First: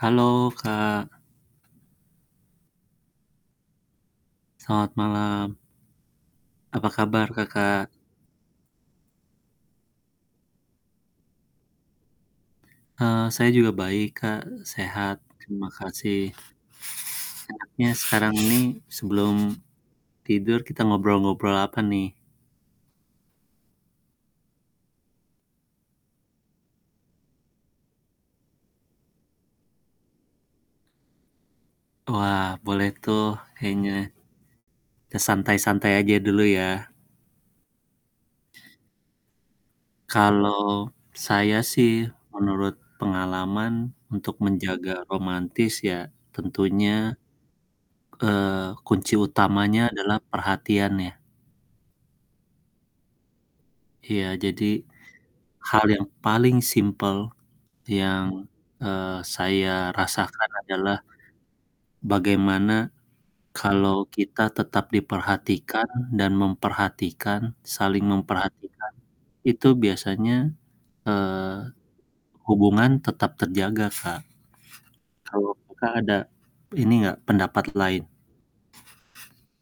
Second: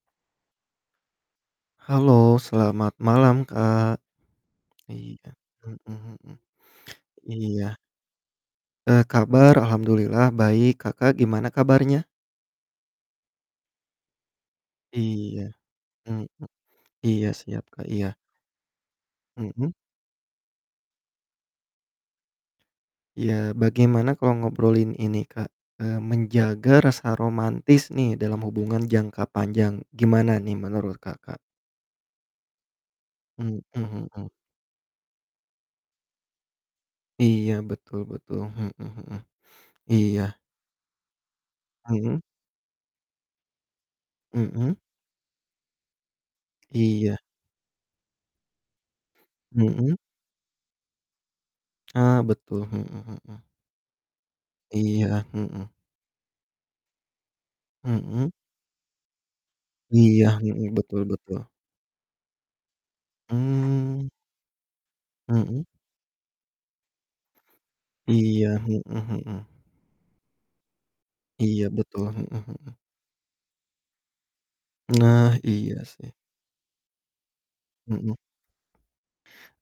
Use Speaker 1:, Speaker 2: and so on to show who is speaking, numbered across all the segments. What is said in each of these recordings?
Speaker 1: Halo, Kak.
Speaker 2: Halo selamat malam Kak.
Speaker 1: Selamat
Speaker 2: Iya,
Speaker 1: malam.
Speaker 2: hmm hmm.
Speaker 1: Apa kabar
Speaker 2: Iya.
Speaker 1: Kakak?
Speaker 2: Eee, kabar alhamdulillah baik Kakak gimana kabarnya?
Speaker 1: Eee, saya juga baik Kak, sehat
Speaker 2: Iya.
Speaker 1: terima kasih.
Speaker 2: Hmm, iya siap Kak,
Speaker 1: enaknya
Speaker 2: iya.
Speaker 1: sekarang ini sebelum
Speaker 2: Hmm.
Speaker 1: tidur kita ngobrol-ngobrol apa nih?
Speaker 2: Iya, bagaimana kalau ngobrolin ini Kak, eee, menjaga rasa romantis nih dalam hubungan jangka panjang gimana nih menurut Kakak?
Speaker 1: Wah boleh tuh
Speaker 2: Hmm
Speaker 1: kayaknya,
Speaker 2: hmm.
Speaker 1: kita santai-santai aja dulu ya.
Speaker 2: Iya betul betul, hmm hmm. Iya.
Speaker 1: Kalau saya sih
Speaker 2: Hmm.
Speaker 1: menurut pengalaman untuk
Speaker 2: Hmm.
Speaker 1: menjaga romantis ya
Speaker 2: Iya.
Speaker 1: tentunya, eee, kunci utamanya
Speaker 2: Hmm.
Speaker 1: adalah perhatian ya.
Speaker 2: Ah, betul, hmm hmm.
Speaker 1: Iya jadi
Speaker 2: Iya, hmm.
Speaker 1: hal yang paling simple
Speaker 2: Hmm.
Speaker 1: yang, eee, saya
Speaker 2: Iya,
Speaker 1: rasakan
Speaker 2: hmm,
Speaker 1: adalah
Speaker 2: betul betul.
Speaker 1: bagaimana kalau
Speaker 2: Mmm.
Speaker 1: kita tetap
Speaker 2: Hmm.
Speaker 1: diperhatikan dan memperhatikan saling
Speaker 2: Iya, hmm
Speaker 1: memperhatikan
Speaker 2: hmm.
Speaker 1: itu biasanya, eee,
Speaker 2: Iya, betul, hmm hmm.
Speaker 1: hubungan tetap terjaga Kak
Speaker 2: Nah
Speaker 1: kalau
Speaker 2: iya
Speaker 1: Kakak
Speaker 2: sih.
Speaker 1: ada ini nggak pendapat lain?
Speaker 2: Hmm.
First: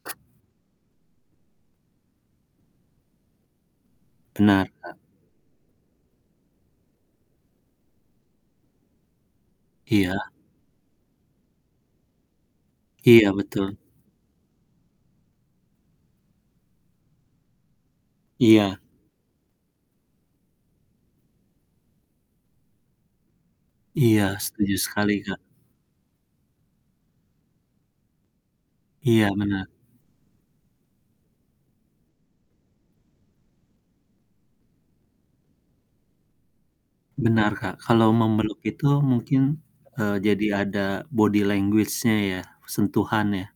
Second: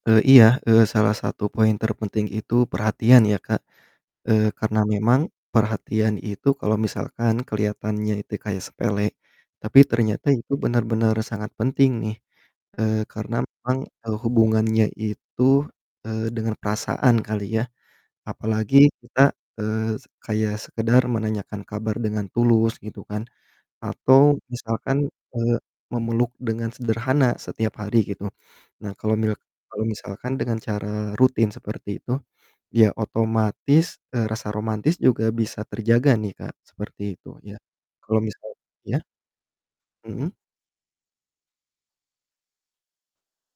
Speaker 2: E iya, eee, salah satu poin terpenting itu perhatian ya Kak, eee,
Speaker 1: Benar,
Speaker 2: karena
Speaker 1: Kak.
Speaker 2: memang perhatian itu kalau misalkan keliatannya itu kayak sepele tapi
Speaker 1: Iya.
Speaker 2: ternyata itu benar-benar sangat penting nih. Eee,
Speaker 1: Iya,
Speaker 2: karena
Speaker 1: betul.
Speaker 2: memang e hubungannya itu, eee, dengan perasaan kali ya apalagi
Speaker 1: Iya.
Speaker 2: kita, eee, se kayak sekedar menanyakan kabar dengan tulus gitu kan atau
Speaker 1: Iya, setuju
Speaker 2: misalkan
Speaker 1: sekali
Speaker 2: e
Speaker 1: Kak.
Speaker 2: memeluk dengan sederhana setiap hari gitu. Nah kalau
Speaker 1: Iya,
Speaker 2: milk
Speaker 1: bener.
Speaker 2: kalau misalkan dengan cara rutin seperti itu ya otomatis, eee, rasa romantis juga bisa terjaga nih Kak seperti itu
Speaker 1: Benar,
Speaker 2: ya
Speaker 1: Kak kalau
Speaker 2: kalau misal
Speaker 1: memeluk itu
Speaker 2: ya?
Speaker 1: mungkin, eee,
Speaker 2: Hmm.
Speaker 1: jadi ada body language-nya ya, sentuhan ya.